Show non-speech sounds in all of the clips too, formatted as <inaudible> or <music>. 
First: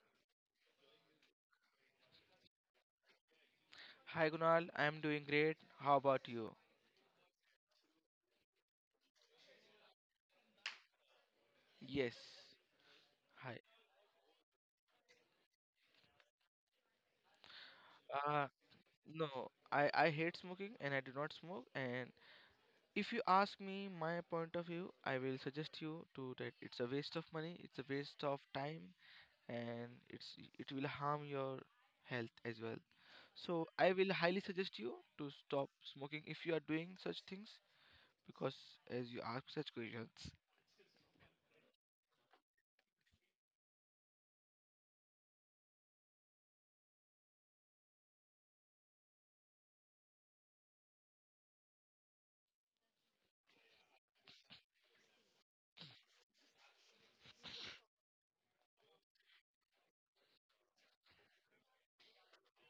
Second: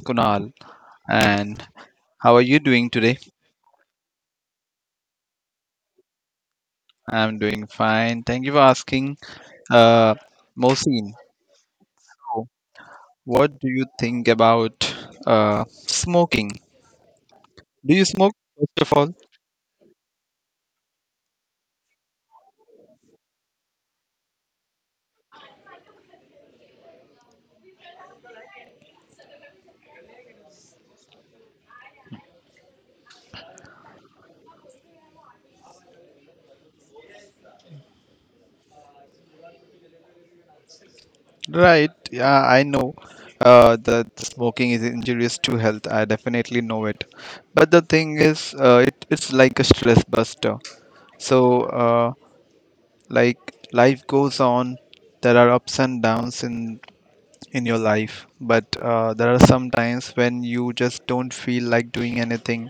Kunal, and how are you doing today? Hi Kunal, I'm doing great. How about you? I'm doing fine. Thank you for asking. Uh, Mohsin, Yes. so what Hi. do you think about smoking? Do you smoke, Uh, first of all? no, I hate smoking and I do not smoke. And if you ask me my point of view, I will suggest you to that it's a waste of money, it's a waste of time, and it will harm your health as well. So I will highly suggest you to stop smoking if you are doing such things because as you ask such questions. Right, yeah, I know that smoking is injurious to health. I definitely know it. But the thing is, it's like a stress buster. So, uh, like, life goes on. There are ups and downs in your life, but there are some times when you just don't feel like doing anything,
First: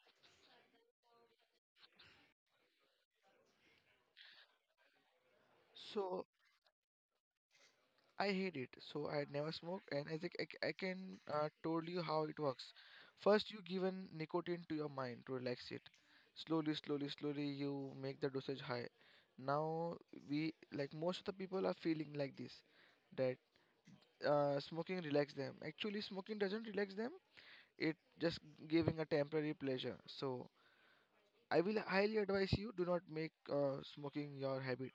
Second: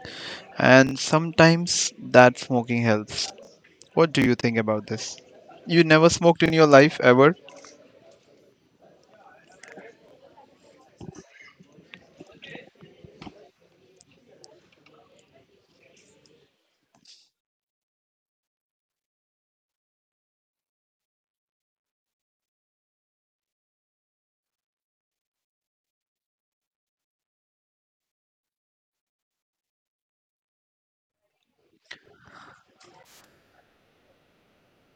and sometimes that smoking helps. What do you think about this? You never So smoked in your life ever? I hate it, so I never smoke. And as I think can told you how it works. First, you give an nicotine to your mind to relax it. Slowly, slowly, slowly, you make the dosage high. Now we like most of the people are feeling like this, that smoking relax them. Actually, smoking doesn't relax them. It just giving a temporary pleasure. So I will highly advise you do not make smoking your habit.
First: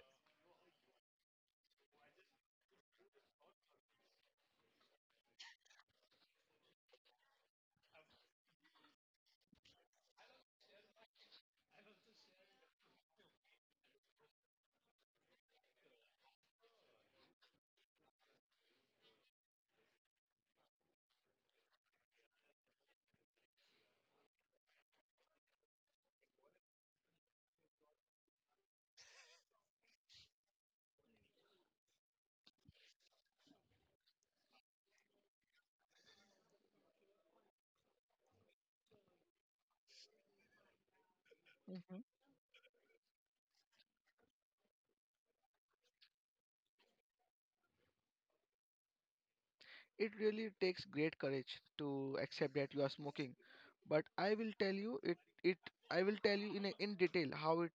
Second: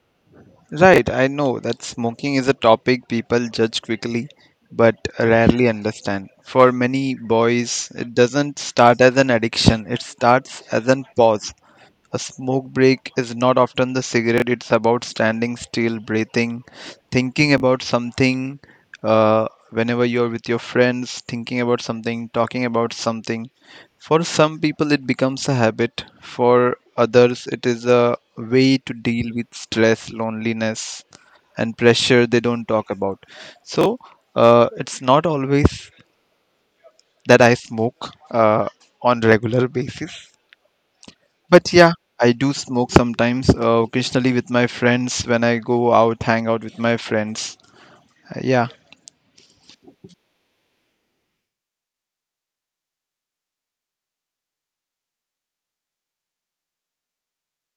Right, I know that smoking is a topic people judge quickly but rarely understand. For many boys, it doesn't start as an addiction, it starts as an pause. A smoke break is not often the cigarette, it's about standing still, breathing, thinking about something. Whenever you're with your friends, thinking about something, talking about something. For some people, it becomes a habit, for others, it is a way to deal with stress, loneliness, and pressure they don't talk about. So, it's not always that I smoke on regular basis, but yeah, I do smoke sometimes, occasionally with my friends when I go out, hang out with my friends. Yeah, It really takes great courage to accept that you are smoking. But it I will tell you in detail how it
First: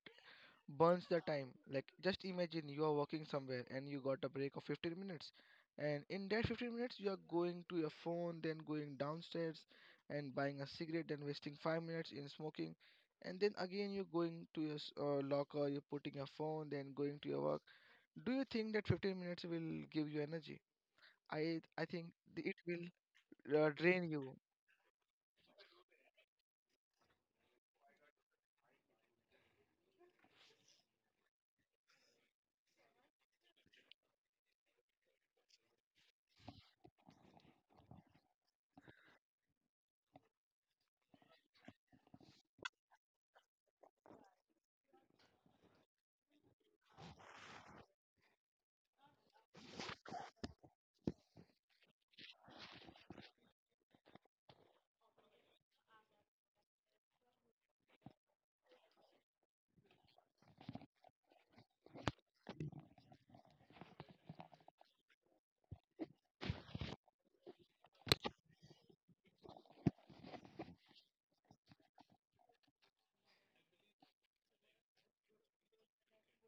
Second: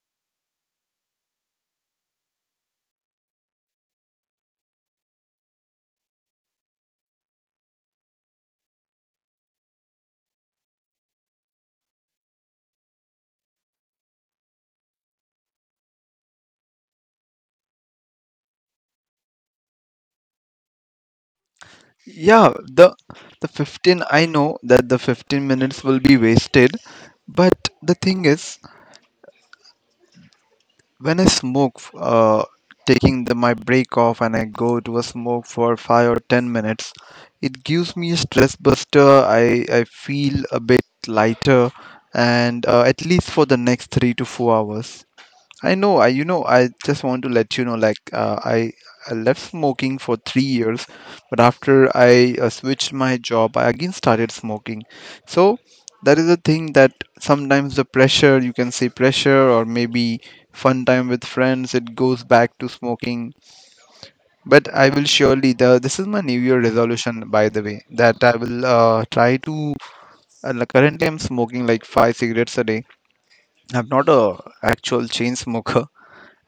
burns the time. Like just imagine you are walking somewhere and you got a break of 15 minutes. And in that 15 minutes you are going to your phone, then going downstairs and buying a cigarette, then wasting 5 minutes in smoking. And then again you're going to your locker, you're putting your phone, then going to your work. Do you think that 15 minutes will give you energy? I think yeah. it The will the 15. drain I you. know that the 15 minutes will be wasted, but the thing is, when I smoke, taking the my break off and I go to a smoke for five or 10 minutes, it gives me a stress buster. I I feel a bit lighter, and at least for the next three to four hours. I know. I. I just want to let you know. Like I left smoking for three years, but after I switched my job, I again started smoking. So that is a thing that sometimes the pressure, you can say pressure, or maybe fun time with friends, it goes back to smoking. But I will surely. The This is my New Year resolution, by the way, that I will try to. Like, currently, I'm smoking like five cigarettes a day. I'm not a actual chain smoker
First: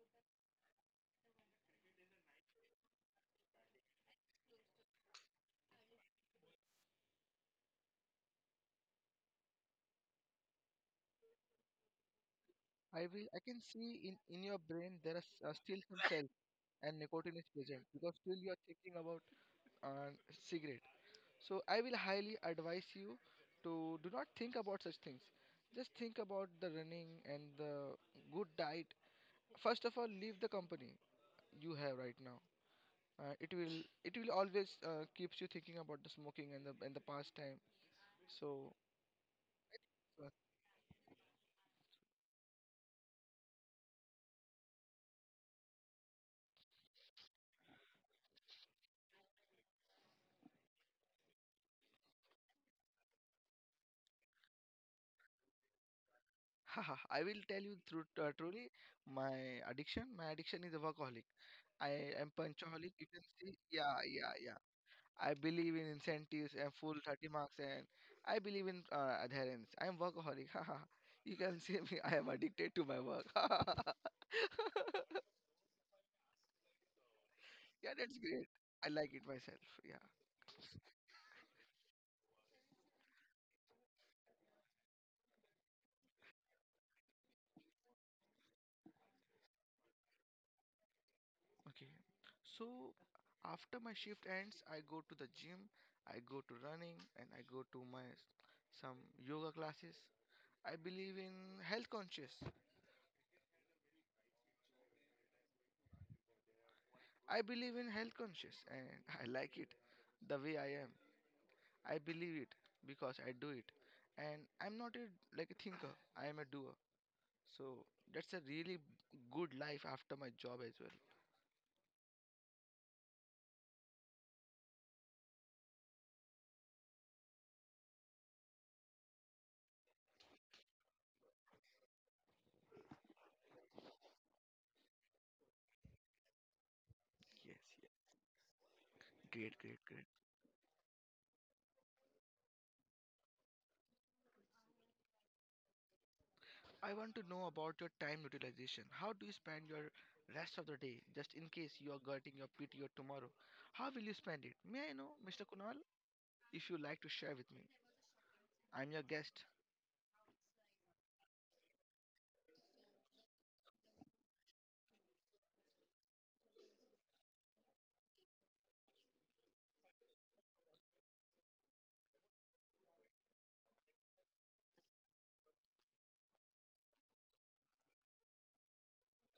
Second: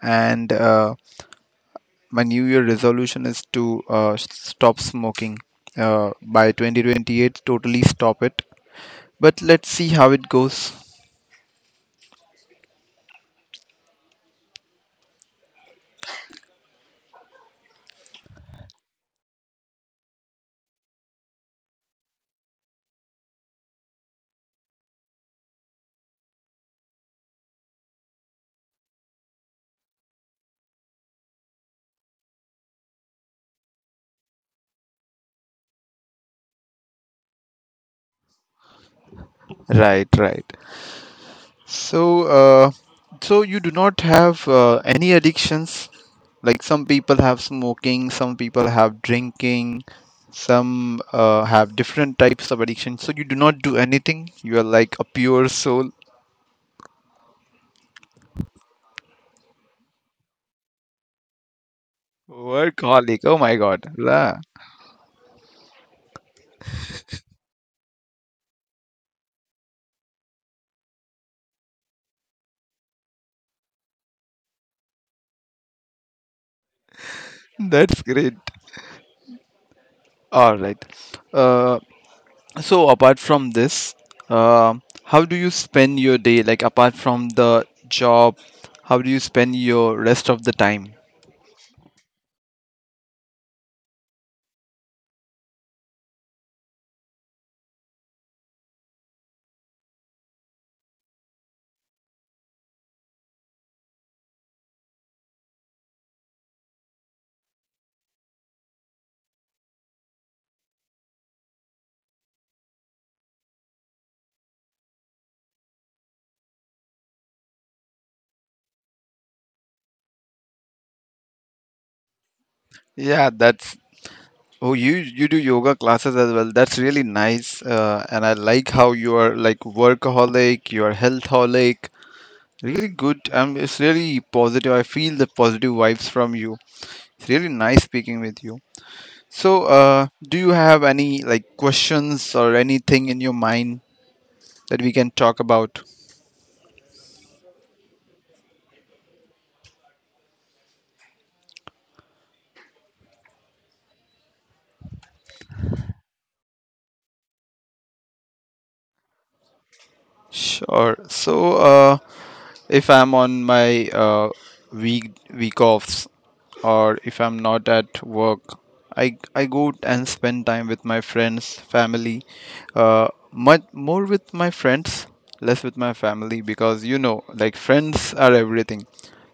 and. My new year resolution is to stop smoking by 2028, totally stop it, but let's see how it goes. I can see in your brain there are still some cells and nicotine is present because still you are thinking about uh, cigarette. So I will highly advise you to do not think about such things. Just think about the running and the good diet. First of all, leave the company you have right now. Uh, it will it will always keeps you thinking about the smoking and the past time. So, Right, uh, right. so uh, so you do not have any addictions? Like some people have smoking, some people have drinking, some have different types of addiction. So you do not do anything, you are like a pure soul. <laughs> haha, I will tell you through truly my addiction. My addiction is alcoholic. I am punchaholic. You Workaholic, can oh my see, god. yeah, yeah, Yeah, yeah. I believe in incentives and full 30 marks, and I believe in adherence. I am workaholic. <laughs> You can see me. I am addicted to my work. <laughs> Yeah, that's that's great. great. I like it myself. Yeah. All right. Uh. So apart from this, how do you spend your day? Like apart from the job, how do you spend your rest of the time? Okay. So after my shift ends, I go to the gym. I go to running, and I go to my some yoga classes. I believe in health conscious. I believe in health conscious, and <laughs> I like it the way I am. I believe it because I do it, and I'm not a like a thinker. I am a doer. So that's a really good life after my job as well. Yeah, that's, oh, you do yoga classes as well. That's really nice. And I like how you are like workaholic, you are healthaholic. Really good. It's really positive. I feel the positive vibes from you. It's really Yes, nice yes. speaking with you. Great, great, great. Do you have any like questions or anything in your mind that we can talk about? I want to know about your time utilization. How do you spend your rest of the day? Just in case you are getting your PTO tomorrow, how will you spend it? May I know, Mr. Kunal, if you like to share with me? I'm your guest. Sure. If I'm on my week offs, or if I'm not at work, I go and spend time with my friends, family, much more with my friends, less with my family, because you know, like friends are everything.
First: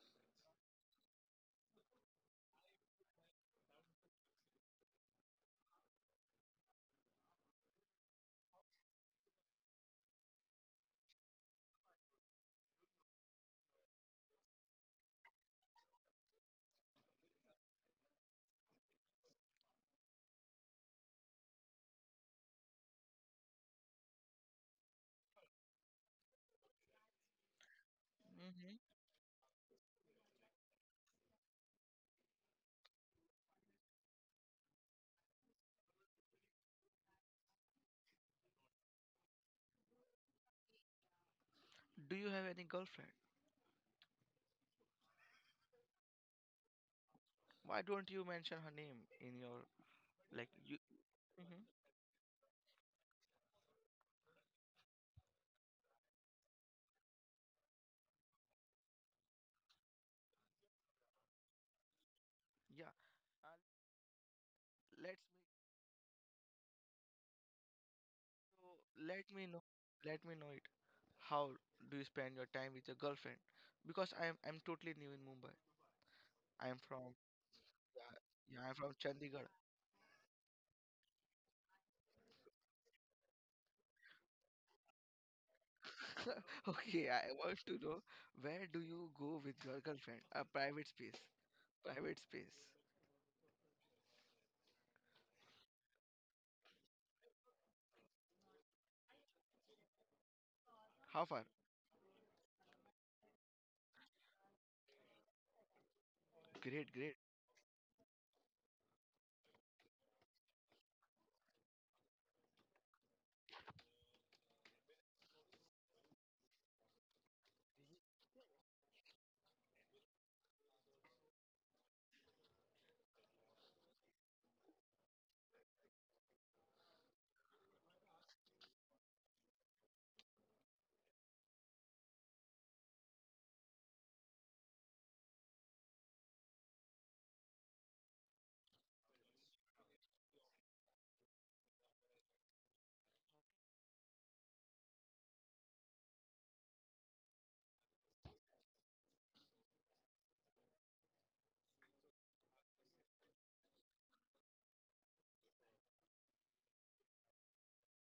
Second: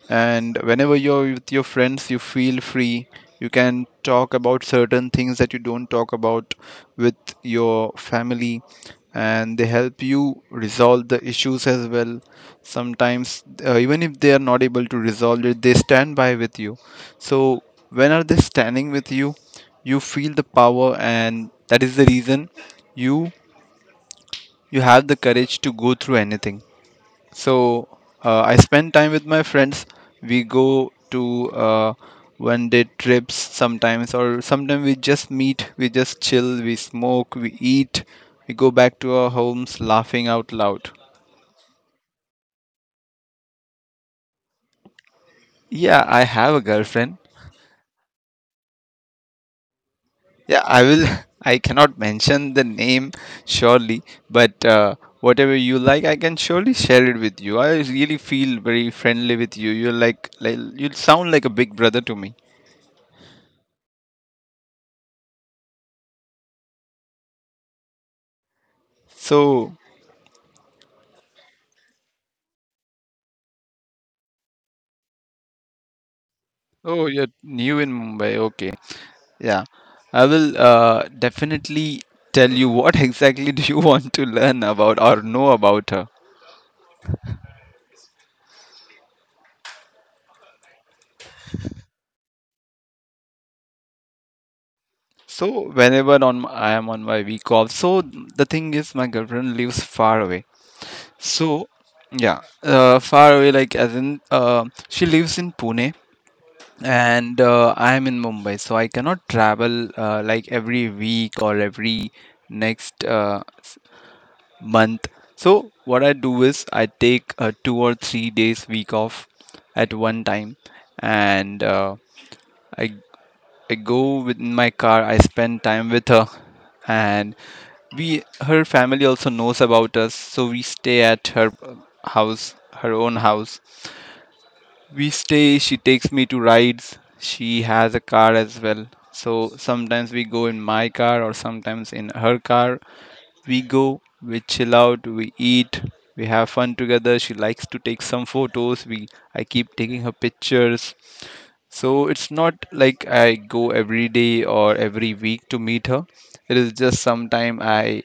And whenever you're with your friends, you feel free. You can talk about certain things that you don't talk about with your family, and they help you resolve the issues as well. Sometimes, even if they are not able to resolve it, they stand by with you. So when are they standing with you, you feel the power, and that is the reason you you have the courage to go through anything. So I Hmm. spend time with my friends. We go to one day trips sometimes, or sometimes we just meet, we just chill, we smoke, we eat, we go back to our homes laughing out loud. Do you have any girlfriend? Yeah, I have a girlfriend. Why don't you mention her name in your like Yeah, you? I will. <laughs> I Hmm. cannot mention the name surely, but whatever you like, I can surely share it with you. I really feel very friendly with you. You're like you sound like a big brother to me. Yeah. Uh, let's So let me know, So let me know it. How do you spend your time with your girlfriend? Because I'm totally new in Mumbai. I am oh, from you're new in Yeah, Mumbai. yeah, Okay. I'm from Chandigarh. Yeah. I will definitely tell you what <laughs> exactly do you want to learn about or know about her. <laughs> Okay, I want to know where do you go with your girlfriend? A private space, private space. I am on my week off. So the thing is, my girlfriend lives far away. How far? So yeah, far away, like as in she lives in Pune, Great, great, and I am in Mumbai, so I cannot travel like every week or every next month. So what I do is I take a two or three days week off at one time, and I I go with in my car. I spend time with her, and we her family also knows about us. So we stay at her house, her own house. We stay. She takes me to rides. She has a car as well. So sometimes we go in my car or sometimes in her car, we go, we chill out, we eat, we have fun together. She likes to take some photos. We I keep taking her pictures. So it's not like I go every day or every week to meet her. It is just sometime I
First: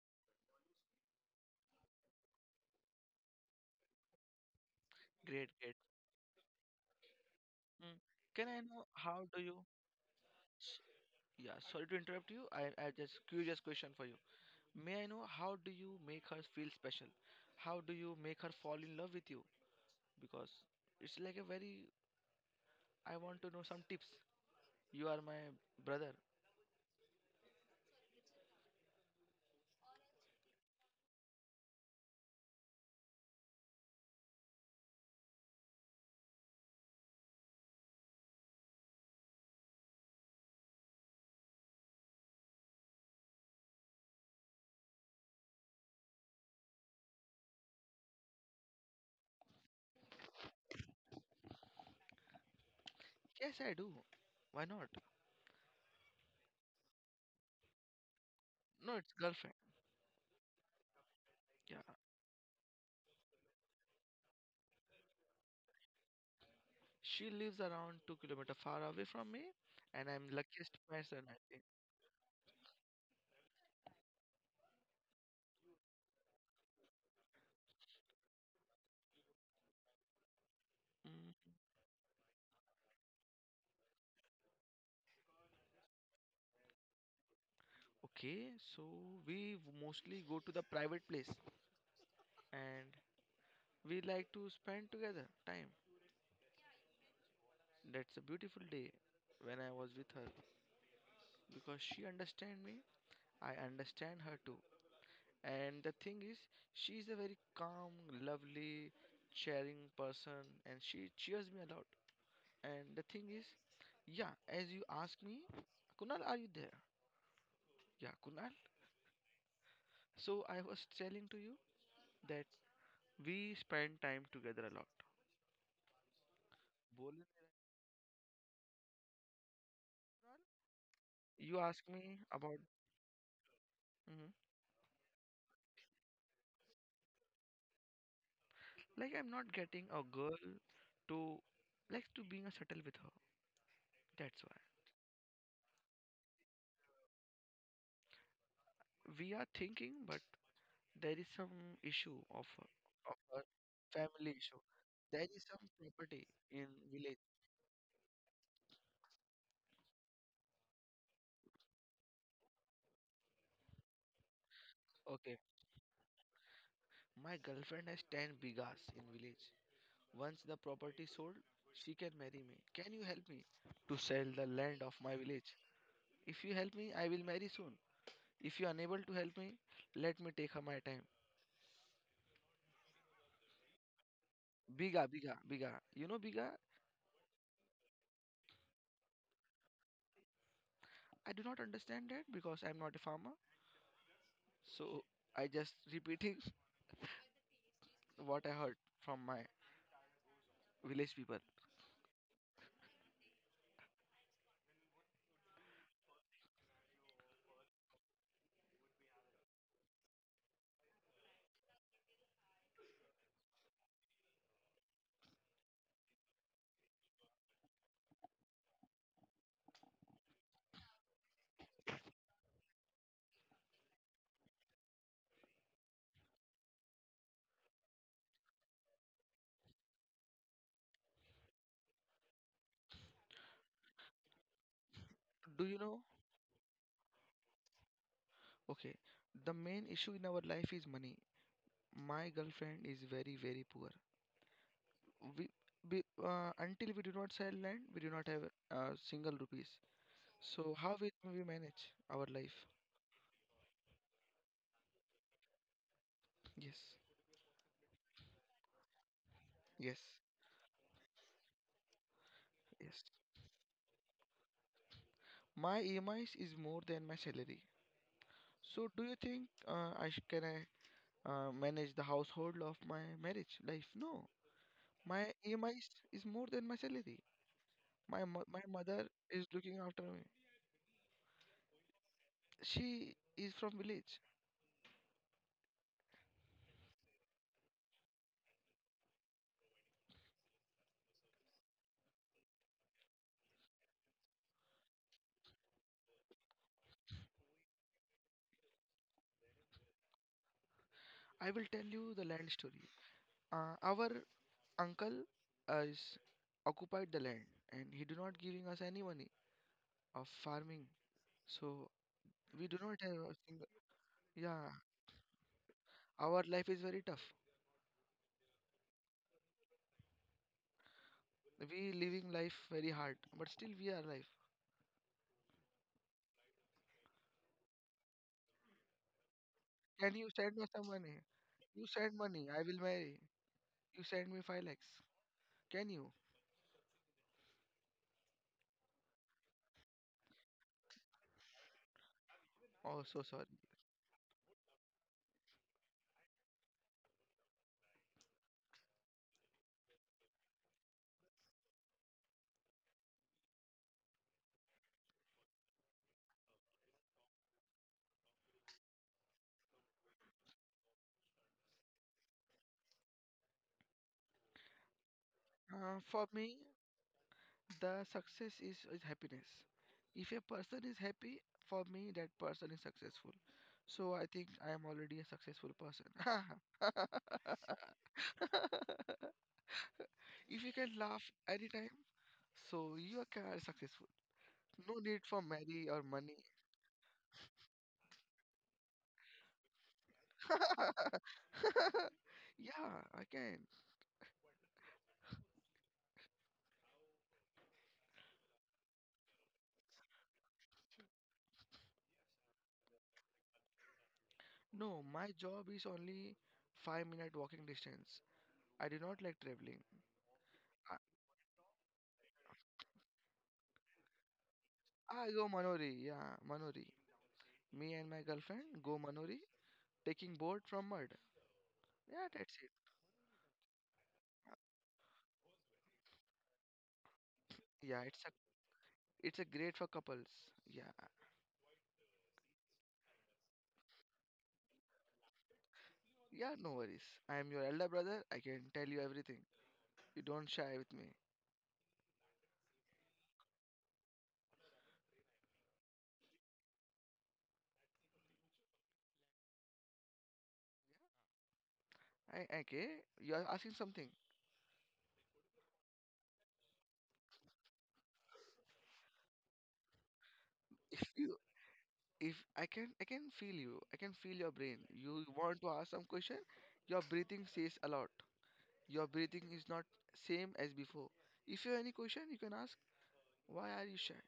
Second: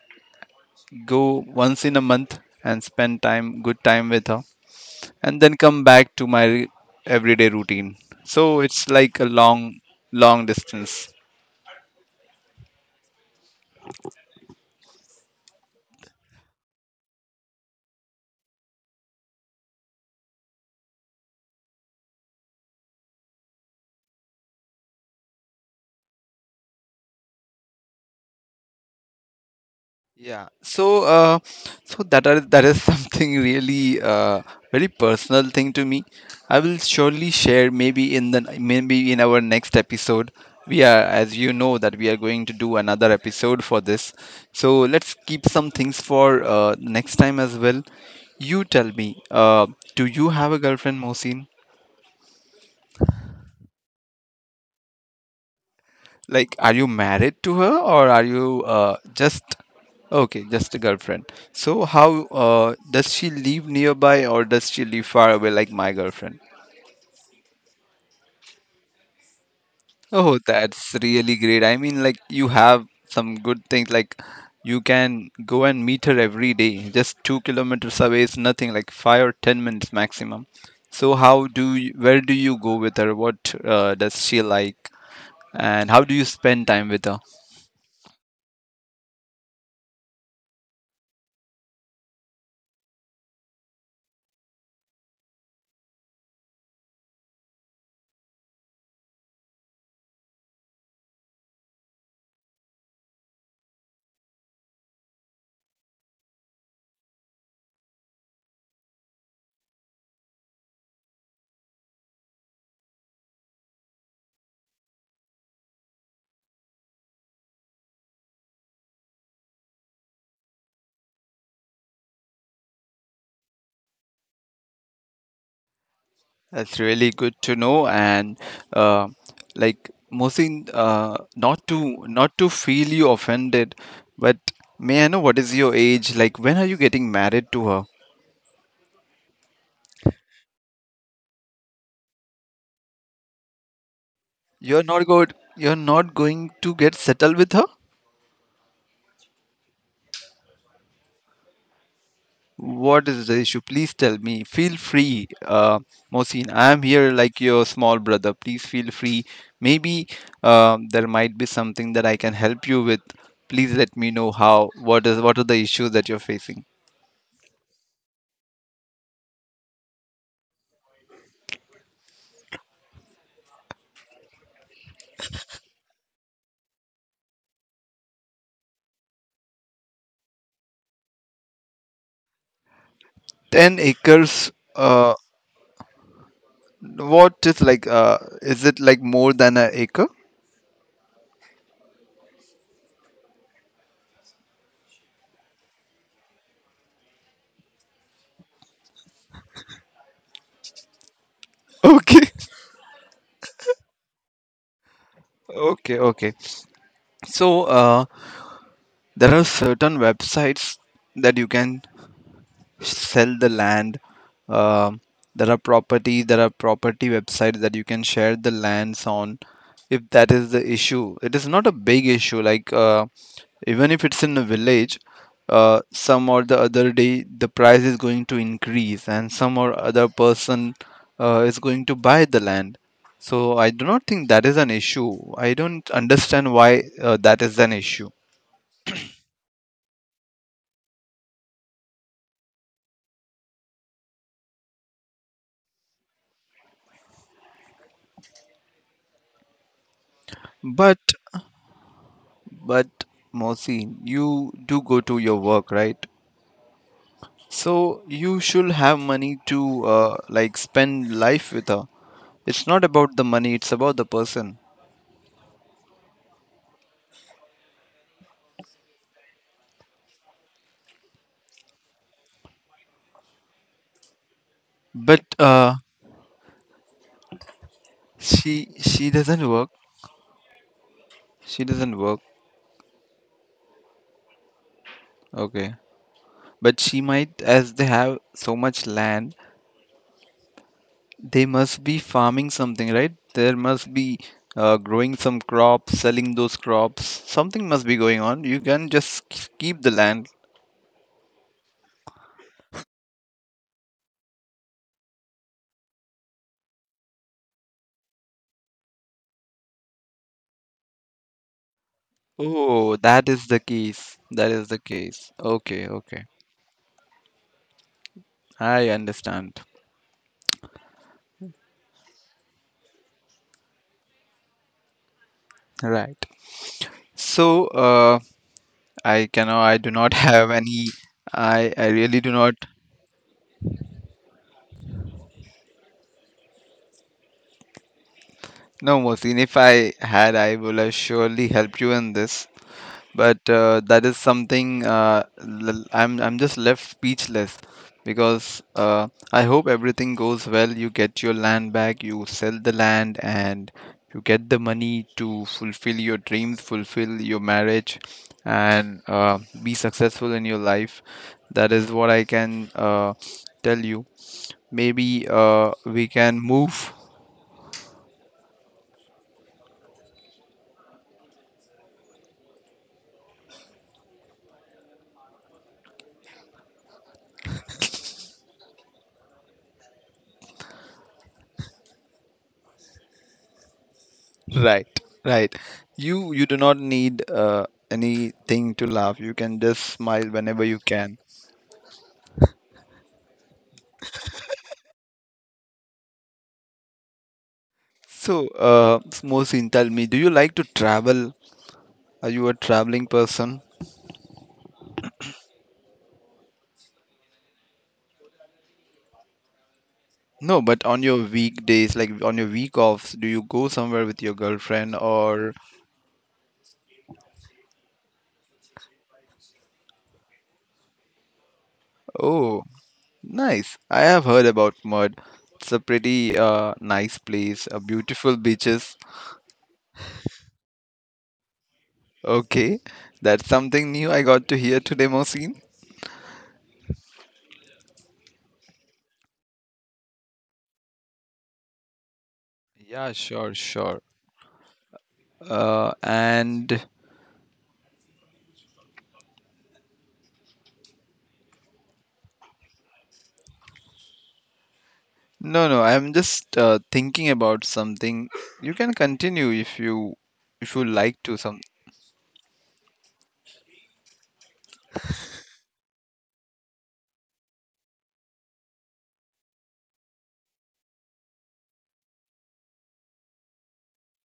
go once in a month and spend time good time with her, and great, then great. come back to my everyday routine. Mm. Can I So know it's like a how do you? long s- distance. Yeah, sorry to interrupt you. I just curious question for you. May I know how do you make her feel special? How do you make her fall in love with you? Because it's like a very I want to know some tips. You are my brother. Yeah. That is <laughs> something really very personal thing to me. I will surely share maybe in the maybe in our next episode. We are, as you know, that we are going to do another episode for this. So let's keep some things for next time as well. You tell me, do you have a girlfriend, Mohsin? Yes, I do. Why not? Like, are you married to her, or are you No, it's just girlfriend. okay, just a girlfriend? So Yeah. how does she live nearby, or does she live far away like my girlfriend? She lives around 2 kilometer far away from me and I'm Oh, luckiest that's person really I great. think. I mean, like you have some good things, like you can go and meet her every day. Just 2 kilometers away is nothing, like five or ten minutes maximum. So how Mm, do you, where do you go with her? What does she like? And how do you spend time with her? okay, so we mostly go to the private place and we like to spend together time. That's a beautiful day when I was with her because she understand me, I understand her too. And the thing is, she is a very calm, lovely, cheering person, and she cheers me a lot. And the thing is, yeah, as you asked me, Kunal, are you there? Yeah, Kunal. So I was telling to you that we spend time together a lot. That's really बोले good to know, and uh, like Mohsin, You asked me not to about, feel you offended, Mhm. but may I know what is your age? Like, when are you getting married to her? Like, I'm not getting a girl to, to being a settle with her. That's why You're not good. You're not going to get settled with her. we are thinking, but there is some issue of What a- of is the a issue? Please tell family me. issue. Feel free, There is some property Mohsin. in I'm here village. like your small brother. Please feel free. Maybe there might be something that I can help you with. Please let me know how. What Okay, are the issues that you're facing? my girlfriend has 10 bigas in village. Once the property sold, she can marry me. Can you help me to sell the land of my village? If you help me, I will marry soon. If you are unable to help me, let me take her my time. 10 acres. Biga, uh biga, biga. You know biga? what is like is it like more than an acre? I do not understand that because I'm not a farmer. So I just repeating <laughs> what I heard from my village people. Okay. <laughs> Okay, okay. So uh there are certain websites that you can sell the land. um, there are property websites that you can share the lands on. If that is the issue, it is not a big issue. Like even if it's in a village, some or the other day, the price is going to increase, and some or other person is going to buy the land. So I do not think that is an issue. I Do you don't know understand why that is an issue. Okay, the main issue in our life is money. My girlfriend is very, very poor. We, we Until we do not sell land, we do not have a single rupees. So how but will we manage our life? but Mosi, you do go to your work, right? Yes, So you should have money to yes, like spend life with her. It's not yes. about the money, it's about the person. My EMIs is more than my salary. So do you think I sh can I manage the household of my marriage life? No, But my EMIs is more than my salary. My she mother is doesn't work. looking after me. She doesn't work. She is from village. Okay. But she might, as they have so much land, they must be farming something, right? There must be growing some crops, selling those crops. Something must be going on. You can just keep the land. I will tell you the land story. Our uncle is occupied the land and he do not giving us any money of farming. So we do Oh, not have that a is the single. case. That is Yeah, the case. Okay, okay. our life is very tough. I understand. We living life very hard, but still we are alive. Right. So I cannot. I do not <laughs> Can you have send me any. some money? I You send really do money, not I will marry. You send me 5 lakhs. Can you? know, Mohsin. If I had, I would have surely helped you in this. Oh, so sorry. But that is something I'm just left speechless, because I hope everything goes well. You get your land back, you sell the land, and you get the money to fulfill your dreams, fulfill your marriage, and be successful in your life. That is what I can tell you. Maybe we For can me, move. the success is happiness. If a person is happy, for me, that person is successful. So I think I am already a successful person. <laughs> If you can laugh anytime, so you are successful. Right, No need for right. marry or You money. you do not need anything to laugh. You can just smile whenever you can. <laughs> Yeah, I can. So, Mohsin, tell me, do you like to travel? Are you a traveling person? No, my job is only 5 minute walking distance. I do not like traveling. No, but on your weekdays, like on your week offs, do you go somewhere with your girlfriend I go or? Manori, yeah, Manori. Me and my girlfriend go Manori, taking boat from Mud. Yeah, that's Oh, nice. I have heard about Mud. It's a pretty nice it. place, Yeah, it's a beautiful beaches. it's a great for couples. Yeah, Okay, that's something new I got to hear today, Mohsin. yeah, no worries. I am your elder brother. I can tell you everything. You don't shy with me. Yeah, sure, sure. And I Okay. You are asking something. no, no, I'm just thinking about something. You can continue if you If like to you some. if I can feel you. I can feel your brain. You want to ask some question. Your breathing says a lot. Your breathing is not same as before. If you have any question, you can ask. Why are you shy?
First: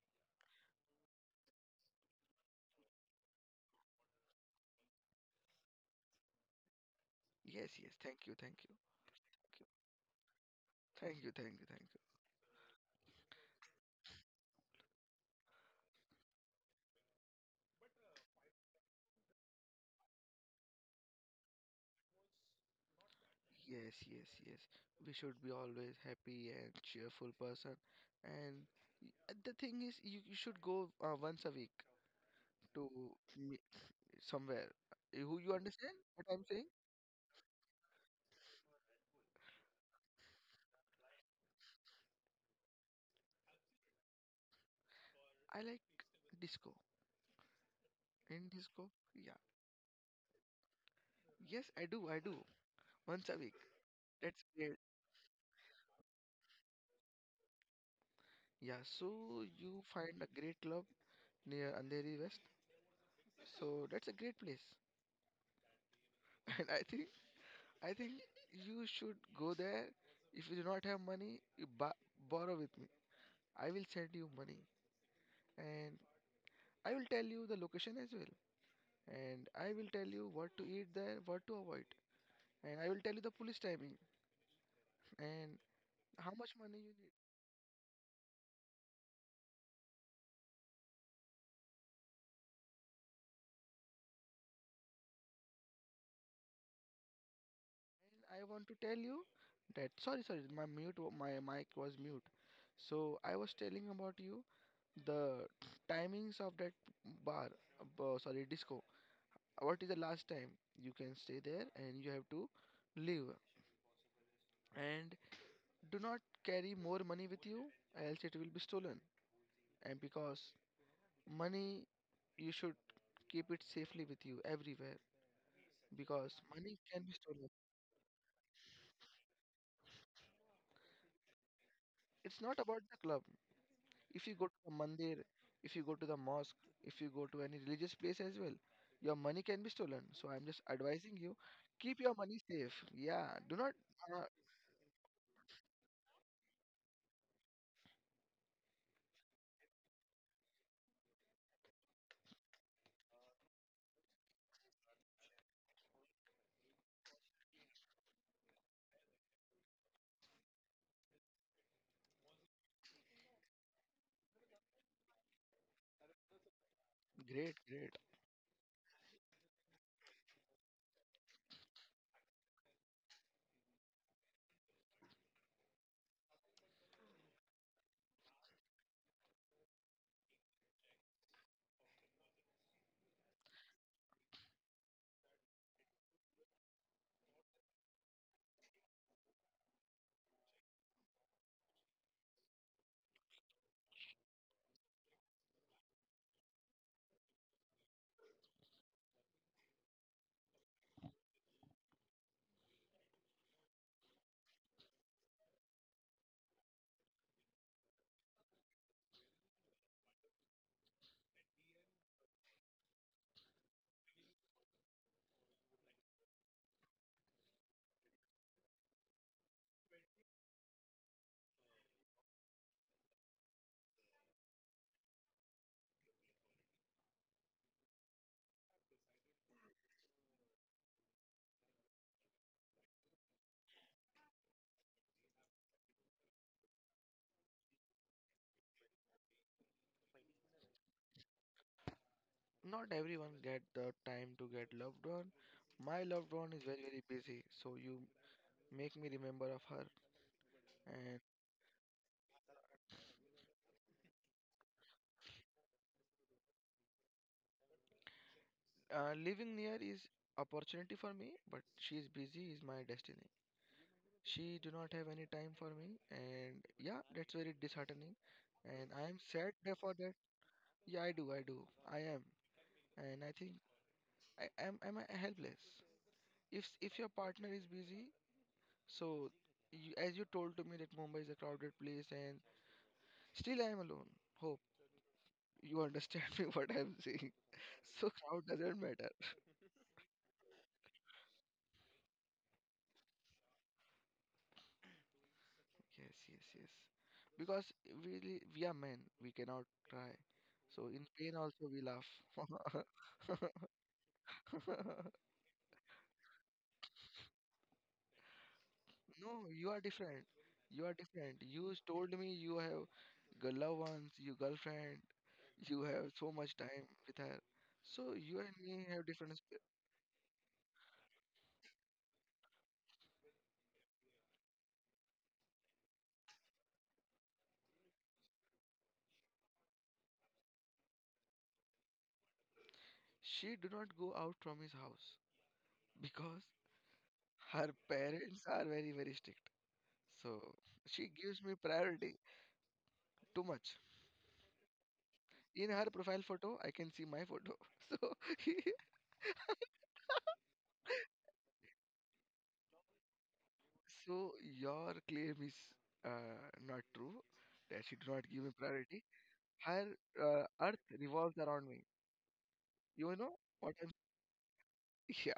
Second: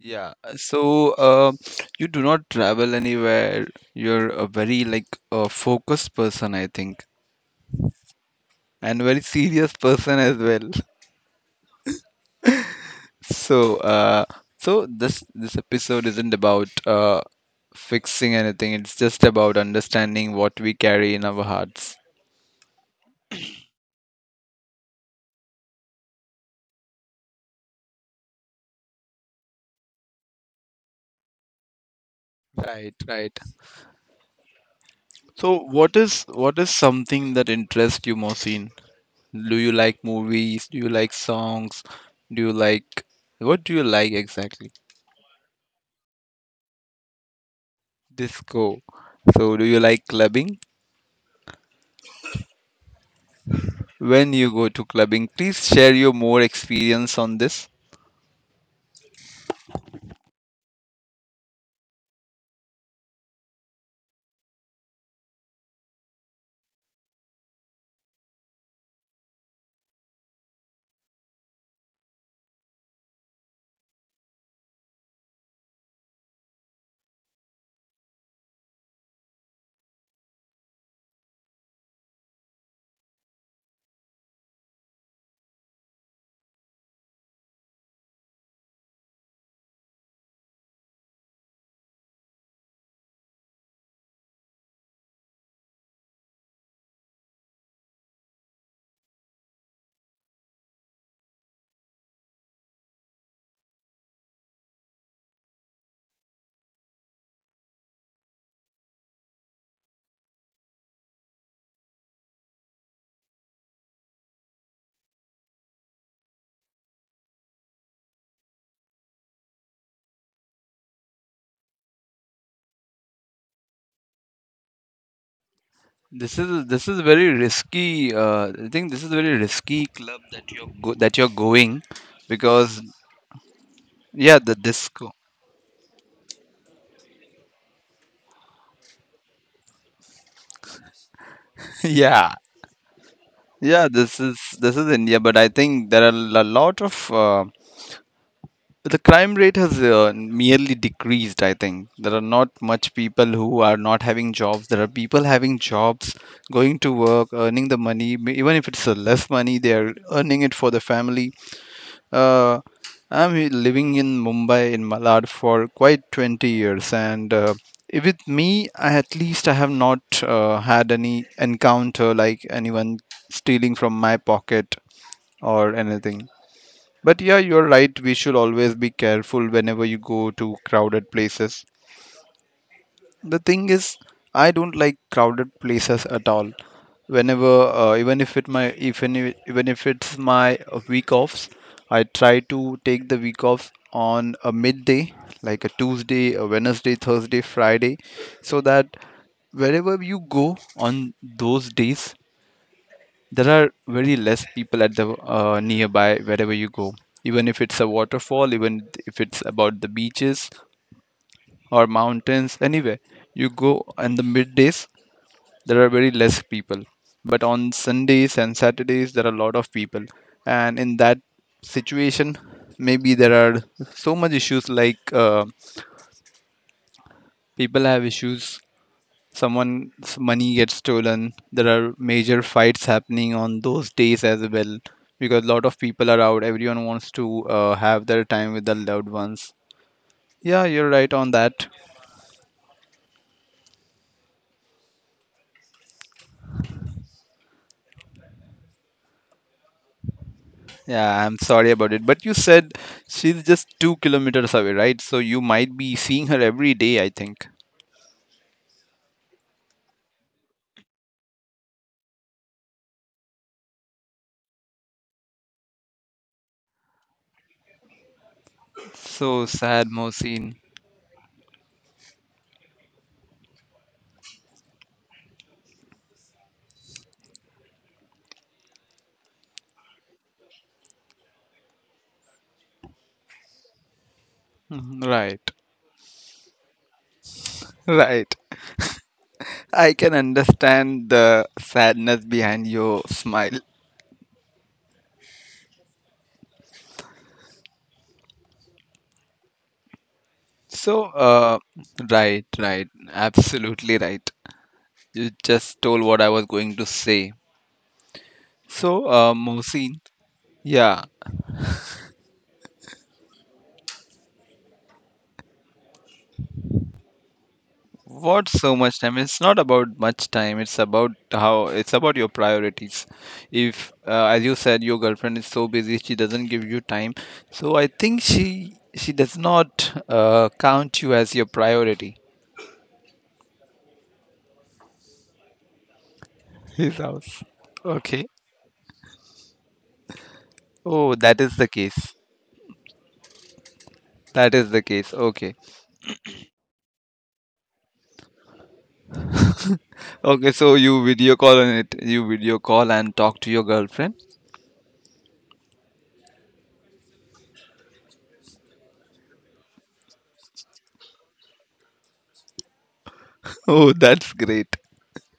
Yeah. So, you do not travel anywhere. You're a very like a focused person, I think, Yes, yes. Thank you, thank you, and very thank serious person as well. you, <laughs> thank you, thank you, thank you. So, so this episode isn't about fixing anything. It's just about understanding what we carry in our hearts. Yes, yes, yes. We should be always happy and cheerful person. And the thing is, you should go once a week to Right, right. me- somewhere. Who You So understand what is what I'm what saying? is something that interests you, Mohsin? Do you like movies? Do you like songs? Do you like what do you like exactly? I like disco. In Disco. disco, yeah. So do you like clubbing? Yes, I do. I do. Once a week. When That's you go great. to clubbing, please share your more experience on this. Yeah. So you find a great club near Andheri West. So that's a great place. <laughs> And I think you should go there. If you do not have money, you bu borrow with me. I will send you money and I will tell you the location as well. And I will tell you what to eat there, what to avoid. And I will tell you the police timing and how much money you need. And I want to tell you that sorry, sorry, my mic was mute. So I was telling about you the timings of that bar, sorry, disco. What is the last time you can stay there and you have to leave. And do not carry more money with you, else it will be stolen. And because money you should keep it safely with you everywhere because This is money this is can be very stolen. risky. I think this is very risky club that that you're going It's not because about the club. If you yeah, go the to the disco. mandir, if you go to the mosque, if you go to any religious place as well, your money can be stolen. So I'm just advising you <laughs> keep your Yeah, money safe. Yeah, do not yeah. This uh, is this is India, but I think there are a lot of. The crime rate has merely decreased, I think. There are not much people who are not having jobs. There are people having jobs, going to work, earning the money. Even if it's less money, they are earning it for the family. Uh, I'm living in Mumbai, in Malad, for quite 20 years. And Great, great. with me, I, at least I have not had any encounter like anyone stealing from my pocket or anything. But yeah, you're right. We should always be careful whenever you go to crowded places. The thing is, I don't like crowded places at all. Whenever, even if it my even if it's my week offs, I try to take the week off on a midday, like a Tuesday, a Wednesday, Thursday, Friday, so that wherever you go on those days there are very less people at the nearby wherever you go. Even if it's a waterfall, even if it's about the beaches or mountains, anywhere you go in the middays, there are very less people. But on Sundays and Saturdays, there are a lot of people. And in that situation, maybe there are so much issues like people have issues, someone's money gets stolen, there are major fights happening on those days as well because a lot of people are out, everyone wants to have their time with their loved ones. Yeah, you're right on that. Not everyone get the time to get loved one. My loved one is very, very busy, so you make me remember of her. and Yeah, I'm sorry about it, but you said she's just 2 kilometers away, right? So you might be seeing her every day, I think. Uh, living near is opportunity for me, but she is busy is my destiny. She do not have any time for me, and yeah, that's very disheartening, and I am So sad there sad, for that. Mohsin. Yeah, I do, I am, and I think I am I helpless. If your partner is busy, so you, as you told to me that Mumbai is a crowded place, and still I am alone. Hope Mhm, right. you understand <laughs> me what I'm saying. So Right, crowd doesn't matter. I can understand the sadness behind your smile. Yes, yes, yes. Because really, we are men. We cannot cry. So So, in pain also we laugh. right, right, <laughs> absolutely right. You just told what I was going to say. So, No, you are Mohsin, different. You are yeah, different. You told me you have girl loved ones, you girlfriend, you have so much time with her. So you what and so me much have time? different. It's not about much time. It's about how it's about your priorities. If, as you said, your girlfriend is so busy, she doesn't give you time. So, I think she does not count you as your priority. She do not go out from his house <laughs> because His house. her Okay. parents are very very strict. So she Oh, that gives me is the case. priority too much. That is the case. Okay. In her profile photo, I can see my photo. <laughs> So, <laughs> Okay, so you video call and it, you video call and talk to your girlfriend. so <laughs> your claim is uh, not true that she did not give me priority. Her earth revolves around me. You know what I'm? Oh, that's great. <laughs> Yeah,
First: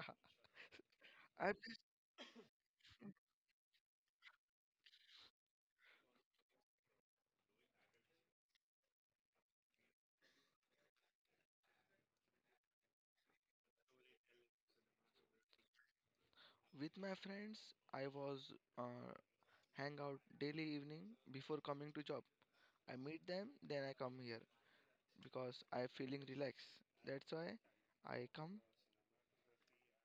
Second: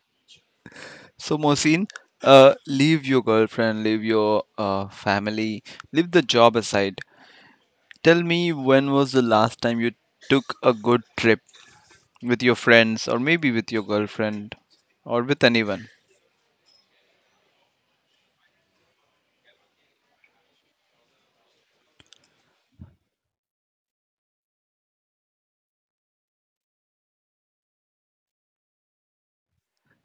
So I'm just Mohsin, leave your girlfriend, leave your family, leave the job aside. Tell me when was the last time you took a good trip with your friends or maybe with your girlfriend or with anyone? with my friends. I was uh, hang out daily evening before coming to job. I meet them, then I come here because I'm feeling relaxed. That's why I come.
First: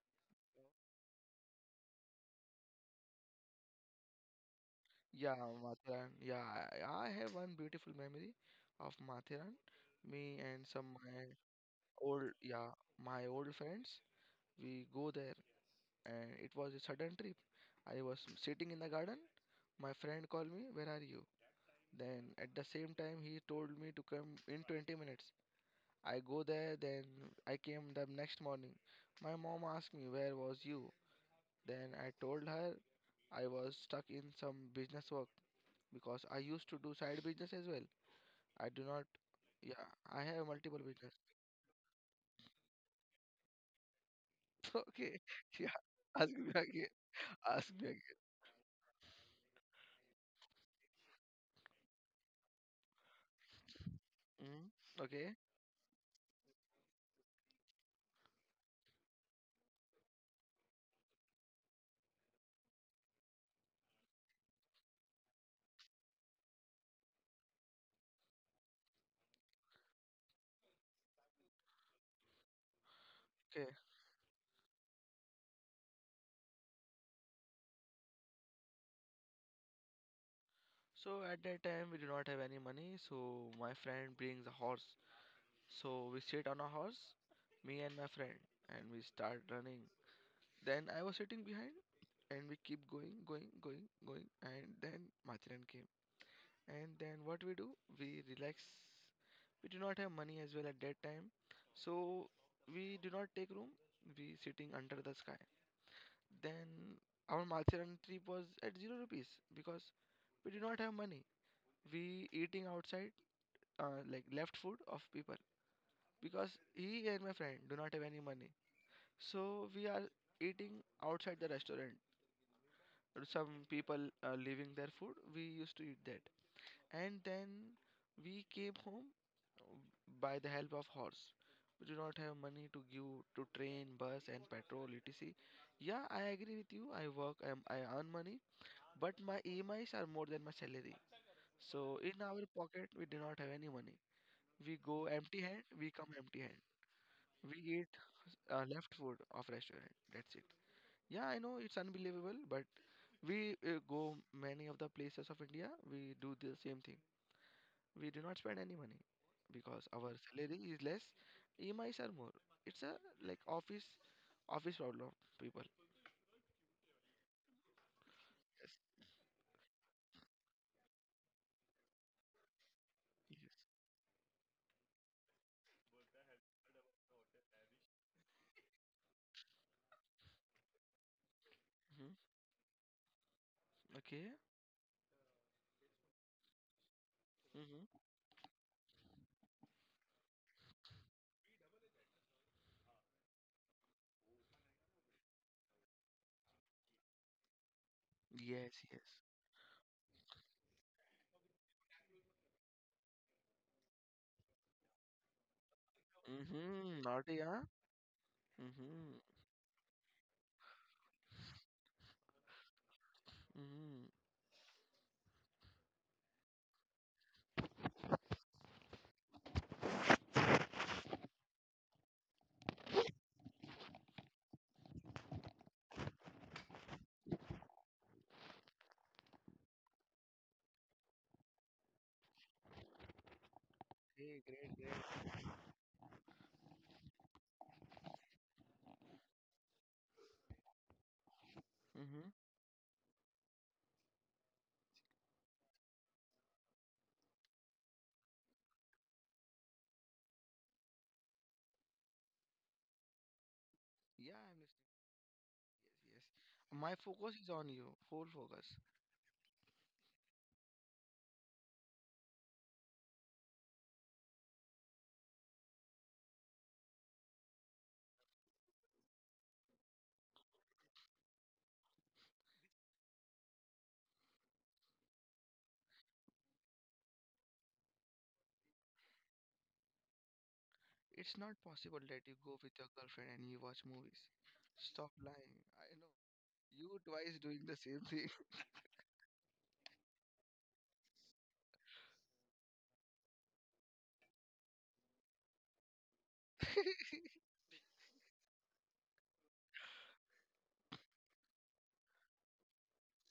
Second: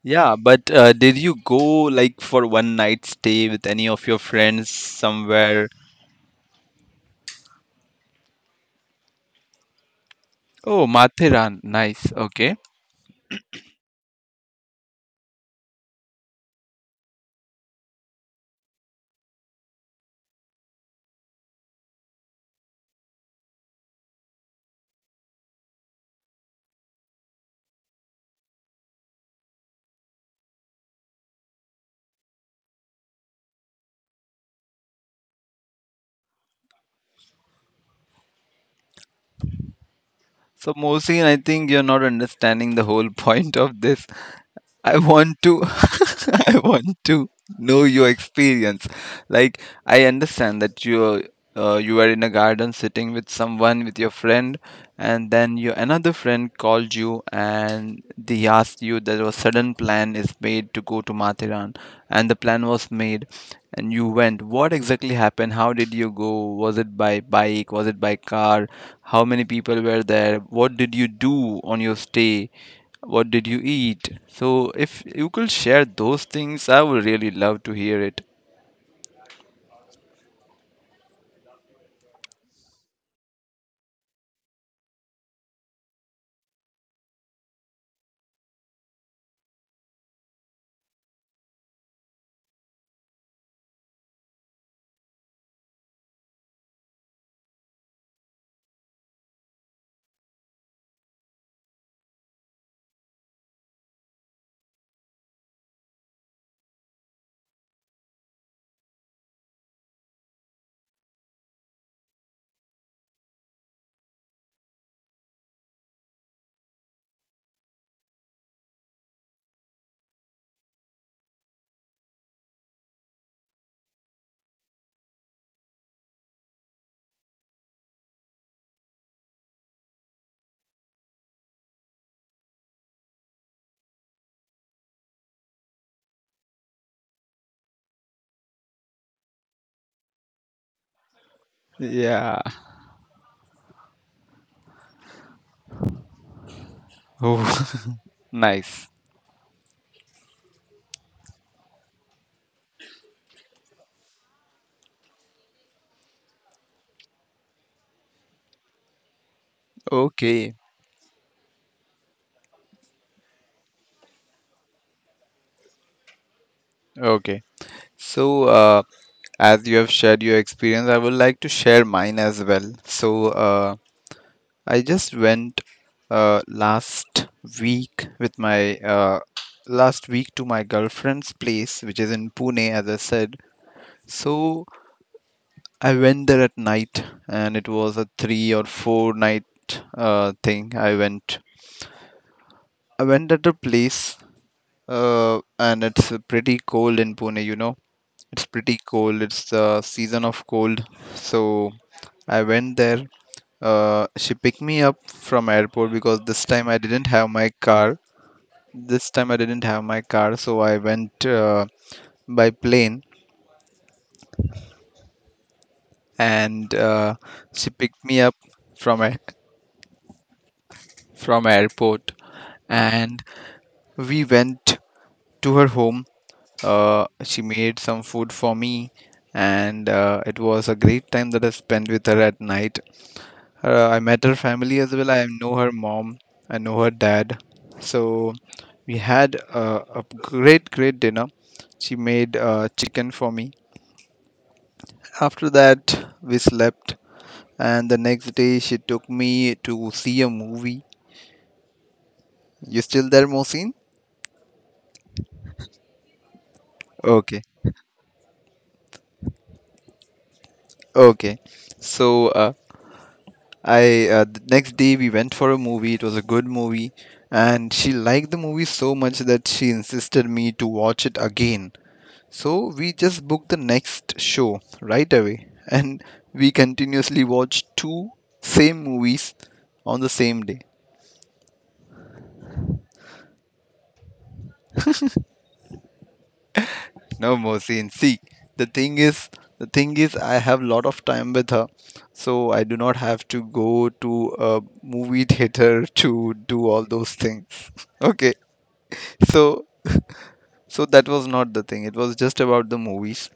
Yeah, but did you go like for one night stay with any of your friends Yeah, somewhere? Mathiran. Yeah, I have one beautiful memory of Mathiran. Me and Oh, some my Mathiran, nice. old, Okay. yeah, my old friends. We go there, and it was a sudden trip. I was sitting in the garden. My friend called me, "Where are you?" Then at the same time he told me to come in 20 minutes. I go there, then I came the next morning. My mom asked me, "Where was you?" Then I told her I was stuck in some business work because I used to do side business as well. I do not, yeah, I have So, multiple business. Mohsin, <laughs> I think you're not understanding the whole <laughs> point of this. I Okay, want to <laughs> yeah, ask me I again, want to ask know me again. your experience. Like I understand that you're you were in a garden sitting with someone with your friend, Mm, and okay, then your another friend called you and they asked you that a sudden plan is made to go to Mathiran, and the plan was made and you went. What exactly happened? How did you go? Was it by bike? Was it by car? How many people were there? What did you do on your stay? What did you okay. eat? So, if you could share those things, I would really love to hear it. So at that time we do not have any money, so my friend brings a horse. So we sit on a horse, me and my friend, and we start running. Then I was sitting behind, and we keep going, going, going, going, and then my friend came. And then what we do, we relax. We do not have money as well at that time, so we do not take room. We sitting under the sky, then our Matheran trip was at zero rupees because we do not have money. We eating outside, like left food of people because he and my friend do not have any money, so we are eating outside the restaurant. Some people are leaving their food, we used to eat that. And then we came home by the help of horse. We do not have money to give to train, bus, and petrol, etc. Yeah, I agree with you. I work, I earn money, but my EMIs are more than my salary. So in Yeah. our pocket, we do not have any money. We go empty hand, we come empty hand. We eat Oh, <laughs> nice. left food of restaurant. That's it. Yeah, I know it's unbelievable, but we go many of the places of India. We do the same thing. We do not spend any money because our Okay. salary is less, EMIs are more. It's a like office problem, of people. Okay. So, Yes. As you have shared your experience, I would like to share mine as well. So, Yes. I just went last week with my last week to my girlfriend's place, which Mm-hmm. is in Pune, as I said. Okay. So, I went there at night, and it was Mm-hmm. a three or four night thing. I went. I went at a place, and it's pretty cold in Pune. You know, it's Yes, pretty yes. cold. It's the season of cold. So I went there. She picked me up from airport because this time I Mm-hmm. didn't have Naughty, my huh? car. This Mm-hmm. time I didn't have my car, so I went by plane, Mm-hmm. and she picked me up from a from airport and we went to her home. She made some food for me, and it was a great time that I spent with her at night. I met her Hey, great, family as well. great. I know her mom, I know her dad. So we had a great, great dinner. She Mm-hmm. made chicken for me. After that, we slept, and the next day she took me to see a movie. You still there, Mohsin? Yeah, I'm listening. Yes, yes. My focus Okay, is on you, full focus. okay. So, I the next day we went for a movie. It was a good movie, and she liked the movie so much that she insisted me to watch it again. So we just booked the next show right away, <laughs> and we continuously watched two same movies on the same day. It's not possible that you go with your girlfriend and you watch movies. Stop lying. I know. You No twice doing the mercy. And same see, thing. the thing is, I have lot of time with her, so I do not have to go to a movie theater <laughs> to do all those <laughs> things. <laughs> Okay, so so that was not the thing. It was just about the movies.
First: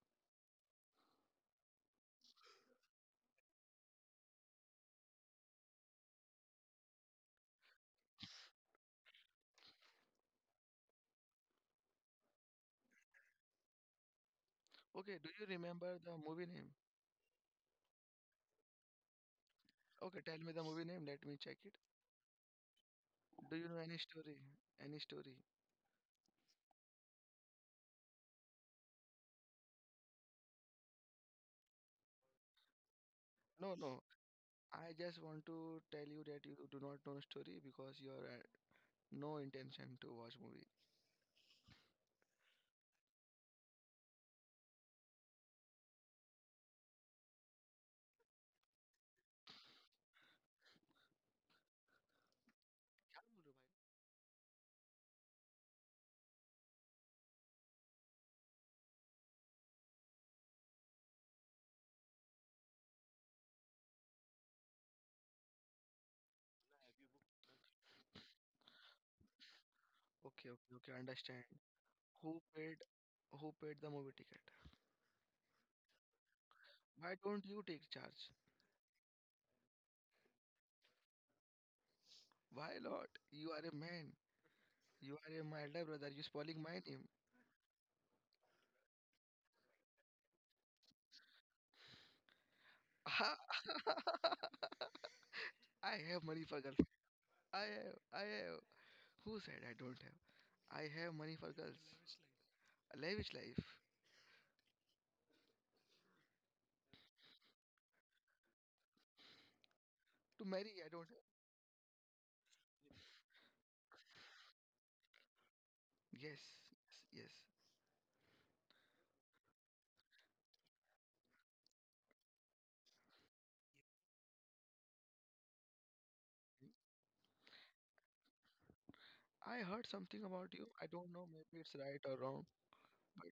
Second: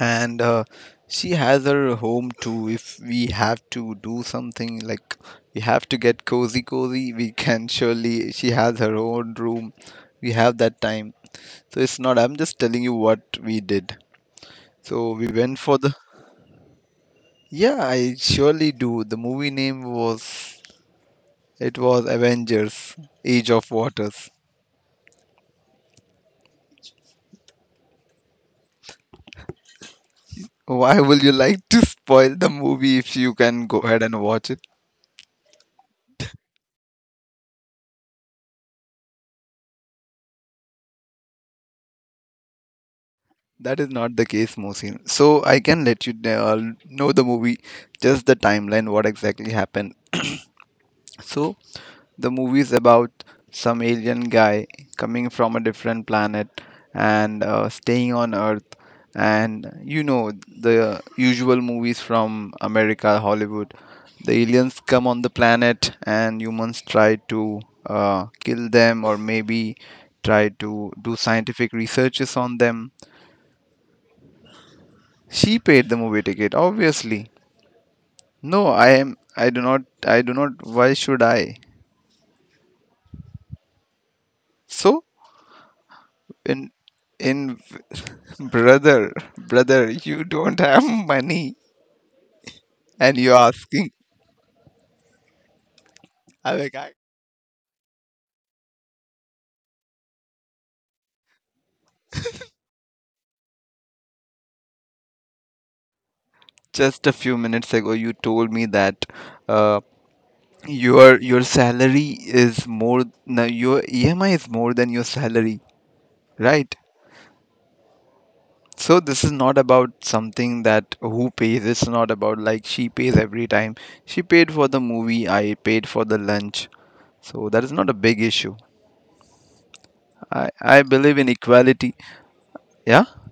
And she has her home too. If we have to do something like we have to get cozy, cozy, we can surely. She has her own room. We have that time. So it's not. I'm just telling you what we did. So Okay, we do you went for the. remember the movie name? Yeah, I surely do. The movie name Okay, tell me was. the movie name. Let me check it. It was Avengers Age Do you of know any Waters. story? Any story? Why will you like to spoil the movie if you can No, go no. ahead and watch it? I just want to tell you that you do not know story because you are no intention to watch movie. That is not the case, Mohsin. So I can let you know the movie, just the timeline, what exactly happened. So the movie is about some alien guy coming from a different planet and staying on Earth, and you know the usual movies from America, Hollywood. The aliens come on the planet, and humans try to kill them, or maybe try Okay, okay, to okay. do Understand. scientific researches Who on paid? them. Who paid the movie ticket? She paid the movie ticket, Why obviously. don't you take charge? No, I am. I do not. I do not. Why should I? Why not? You are a man. So You are a my elder brother. You're spoiling in my name. in brother, brother, you don't have money, and you're asking. <laughs> I have money I'm for like, girlfriend. I have. I have. Who said I don't have? I have money for girls. Lavish life. A lavish life. just a few minutes ago, you told me that uh, To marry, I don't have. your salary is more. No, your EMI is more than your salary, Yes, right? yes, yes. So this is not about something that who pays. It's not about like she pays every time. She paid for the movie. I paid for the lunch. So that is not a big issue. I heard something about you. I I don't believe know, in maybe it's right equality. or wrong, Yeah? but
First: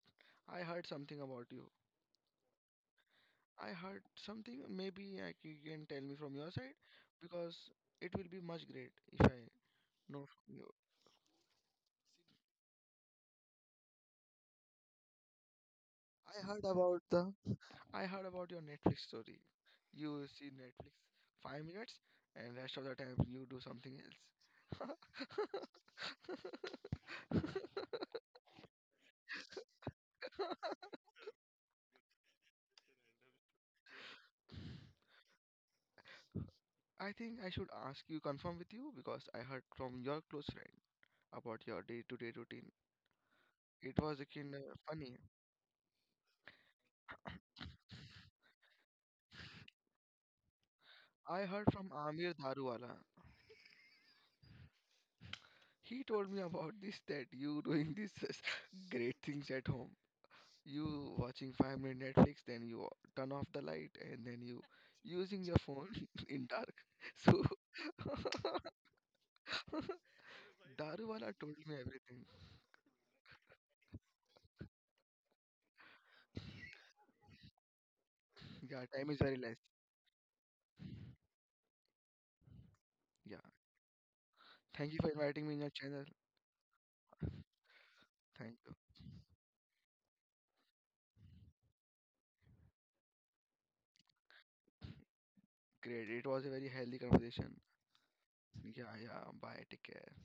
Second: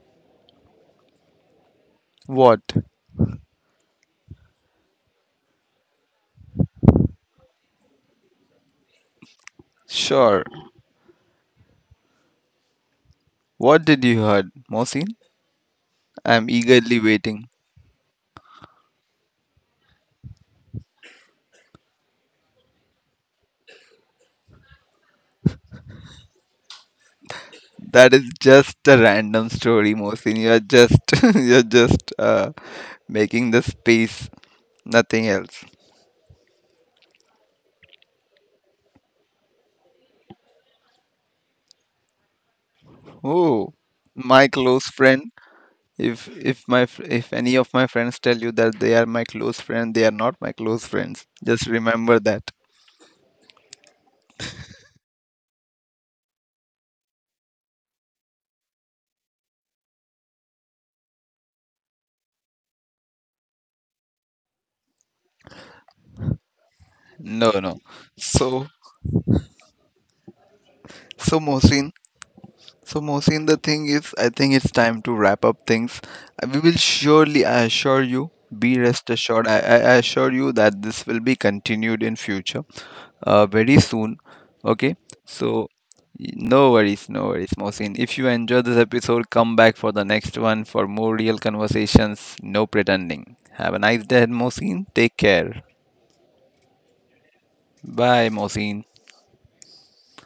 I heard something about you. What? I heard something, maybe you can tell me from your side because it will be much great if I know Sure. from you. What did you heard, Mohsin? I'm eagerly waiting. I heard about your Netflix story. You see Netflix 5 minutes and rest of the time you do something else. That is just a random story, Mohsin. You're just <laughs> you're just making the space, nothing else. I think I should ask you, confirm with you because I heard from your close friend about your day-to-day routine. Oh, It was a my kind of close funny. friend. If if any of my friends tell you that they are my close friend, they are not my close friends. I Just heard from remember Amir that. Daruwala. He told me <laughs> about this that you doing this is <laughs> great things at home. You watching 5 minute Netflix, then you turn off the light, and then you using your phone <laughs> in dark. So No, <laughs> no. So Daruwala so told me Mohsin, everything. so, Mohsin, the thing is, I think it's time to wrap up things. We will surely, I assure you, be Yeah, rest time is very assured, less. I assure you that this will be continued in future, Yeah. Very soon. Thank Okay, you for inviting me in so your channel. No worries, no worries, Mohsin. If you Thank enjoyed you. this episode, come back for the next one for more real conversations, no pretending. Have a nice day, Mohsin. Take care. Great. It was a very healthy conversation. Bye, Mohsin. Yeah, yeah. Bye. Take care.